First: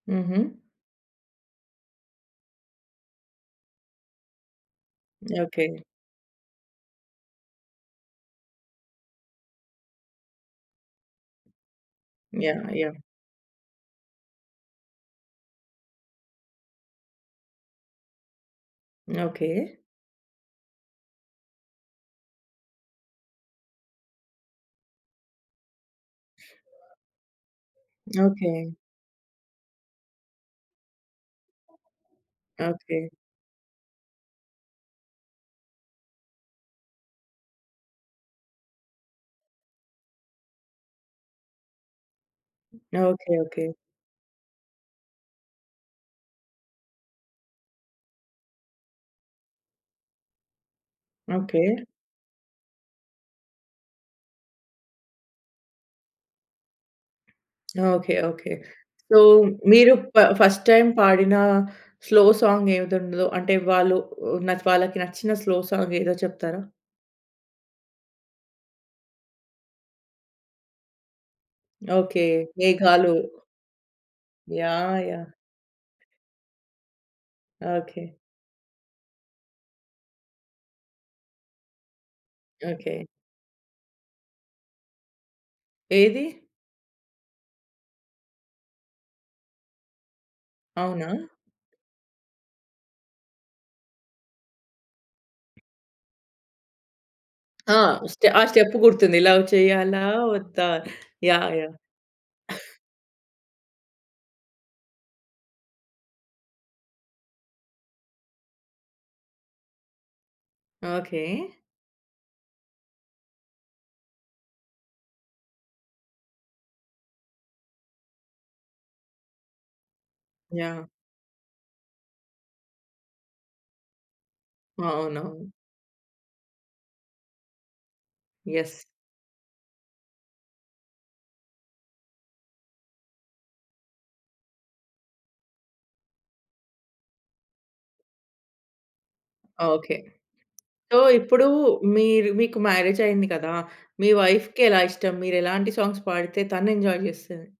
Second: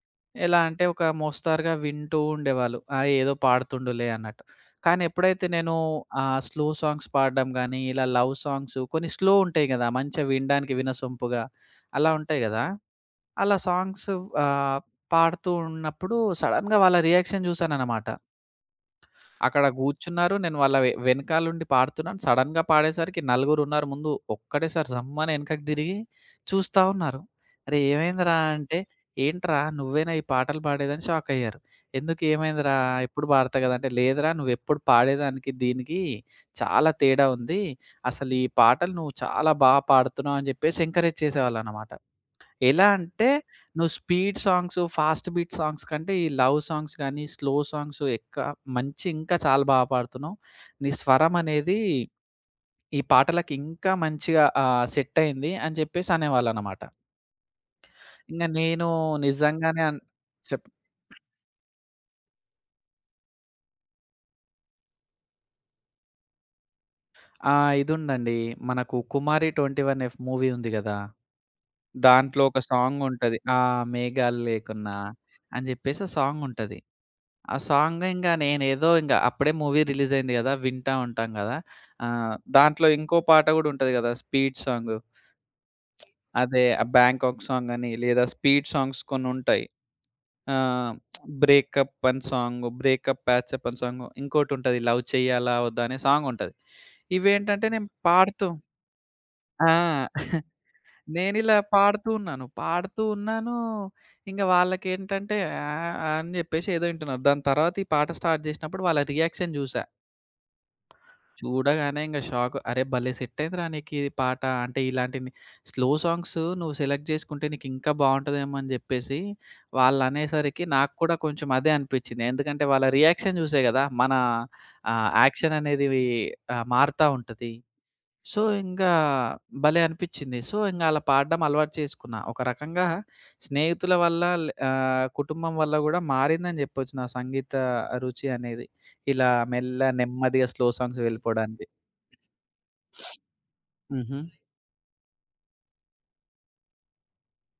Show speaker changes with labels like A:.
A: హుహు.
B: ఎలా అంటే ఒక మోస్తరుగా వింటూ ఉండేవాళ్ళు. ఆ ఏదో పాడుతుండులే అన్నట్టు. కానీ ఎప్పుడైతే
A: ఓకే.
B: నేను ఆహ్, స్లో సాంగ్స్ పాడ్డం గాని, ఇలా లవ్ సాంగ్సు కొన్ని స్లో ఉంటాయి కదా! మంచిగా వినడానికి వినసొంపుగా. అలా ఉంటాయి కదా!
A: యాహ్! యాహ్!
B: అలా సాంగ్సు ఆహ్, పాడుతూ ఉన్నప్పుడు సడెన్‌గా వాళ్ళ రియాక్షన్ జూసాననమాట.
A: ఓకే.
B: అక్కడ గూర్చున్నారు. నేను వాళ్ళ వె వెనకాల ఉండి పాడుతున్నాను. సడెన్‌గా పాడేసరికి నలుగురున్నారు ముందు. ఒక్కటే సారి జమ్మని ఎనకకి దిరిగి చూస్తా ఉన్నారు. "అరేయ్! ఏమైందిరా?"
A: ఓకే.
B: అంటే "ఏంట్రా? నువ్వేనా ఈ పాటలు పాడేది" అని షాక్ అయ్యారు. "ఎందుకు ఏమైందిరా?
A: ఓకే.
B: ఎప్పుడు పాడతా కదా!" అంటే "లేదురా నువెప్పుడు పాడేదానికి, దీనికి చాలా తేడా ఉంది. అసలు ఈ పాటలు నువ్వు చాలా బా పాడుతున్నావు" అని చెప్పేసి ఎంకరేజ్ చేసేవాళ్ళన్నమాట. ఎలా అంటే
A: ఓకే. ఓకే.
B: నువ్వు speed songs, fast beat songs కంటే ఈ లవ్ సాంగ్స్ గాని స్లో సాంగ్స్ ఎక్కువ మంచి ఇంకా చాలా బా పాడుతున్నావు. నీ స్వరం
A: ఓకే.
B: అనేది, ఈ పాటలకి ఇంకా మంచిగా ఆహ్, సెటయ్యింది అని చెప్పేసనేవాళ్ళనమాట.
A: ఓకే.
B: ఇంగా
A: ఓకే.
B: నేను
A: సో
B: నిజంగానే
A: మీరు
B: అన్
A: ప ఫస్ట్
B: చెప్
A: టైమ్ పాడిన స్లో సాంగ్ ఏది ఉన్నదో అంటే వాళ్ళు వాళ్ళకి నచ్చిన స్లో సాంగేదో చెప్తారా?
B: ఆ! ఇదుందండి. మనకు 'కుమారి 21 ఎఫ్' మూవీ ఉంది కదా!
A: ఓకే.
B: దాంట్లో ఒక సాంగ్
A: మేఘాలు
B: ఉంటది. ఆ! 'మేఘాలు లేకున్నా'
A: యాహ్! యాహ్!
B: అని చెప్పేసి ఒ సాంగుంటది. ఆ సాంగు
A: ఓకే.
B: ఇంగ నేనేదో ఇంగ అప్పుడే మూవీ రిలీజ్ అయింది కదా! వింటా ఉంటాం కదా! ఆహ్, దాంట్లో
A: ఓకే.
B: ఇంకో పాట కూడా ఉంటది కదా! Speed song.
A: ఏది?
B: అదే ఆ 'బ్యాంకాక్' సాంగ్ అని, లేదా స్పీడ్ సాంగ్స్ కొన్నుంటాయి. ఆహ్,
A: అవునా?
B: 'బ్రేకప్' అని 'బ్రేకప్ పాచ్ అప్' అని సాంగ్. ఇంకోటుంటది లవ్ చెయ్యాలా వద్దా అనే సాంగ్ ఉంటది. ఇవేంటంటే
A: ఆ
B: నేను
A: స్టె ఆ
B: పాడుతూ
A: స్టెప్ గుర్తుంది. లవ్
B: ఆ!
A: చేయాలా వద్ధా? యాహ్!
B: నేనిలా
A: యాహ్!
B: పాడుతూ ఉన్నాను. పాడుతూ ఉన్నాను. ఇంక వాళ్ళకేంటంటే ఆహ్, ఆహ్, అని చెప్పేసి ఏదో ఇంటున్నారు. దాని తర్వాత ఈ పాట స్టార్ట్ జేసినప్పుడు వాళ్ళ రియాక్షన్ జూసా.
A: ఓకే.
B: చూడగానే ఇంగ షాకు. "అరె! భలే సెట్ అయిందిరా! నీకిది పాట. అంటే ఇలాంటి స్లో సాంగ్సు, నువ్వు సెలెక్ట్ జేసుకుంటే నీకింకా బావుంటదేమో" అని జెప్పేసి వాళ్ళనేసరికి
A: యాహ్!
B: నాకు కూడా కొంచెం అదే అనిపిచ్చింది. ఎందుకంటే వాళ్ళ రియాక్షన్ జుసే కదా! మన ఆహ్,
A: అవునవును.
B: యాక్షన్ అనేదివి ఆహ్, మారుతా ఉంటది. So
A: yes.
B: ఇంకా భలే అనిపిచ్చింది. సో ఇంగా అలా పాడడం అలవాటు చేసుకున్నా. ఒక రకంగా స్నేహితుల వల్ల లే ఆహ్, కుటుంబం వల్ల కూడా మారిందని చెప్పొచ్చు నా సంగీత రుచి అనేది. ఇలా మెల్ల
A: ఓకే.
B: నెమ్మదిగా స్లో
A: సో
B: సాంగ్స్
A: ఇప్పుడు
B: వెళ్ళిపోవడానికి.
A: మీరు మీకు మ్యారేజ్ అయింది కదా! మీ
B: హుహు.
A: వైఫ్‌కి ఎలా ఇష్టం మీరెలాంటి సాంగ్స్ పాడితే తనేంజాయ్ చేస్తది?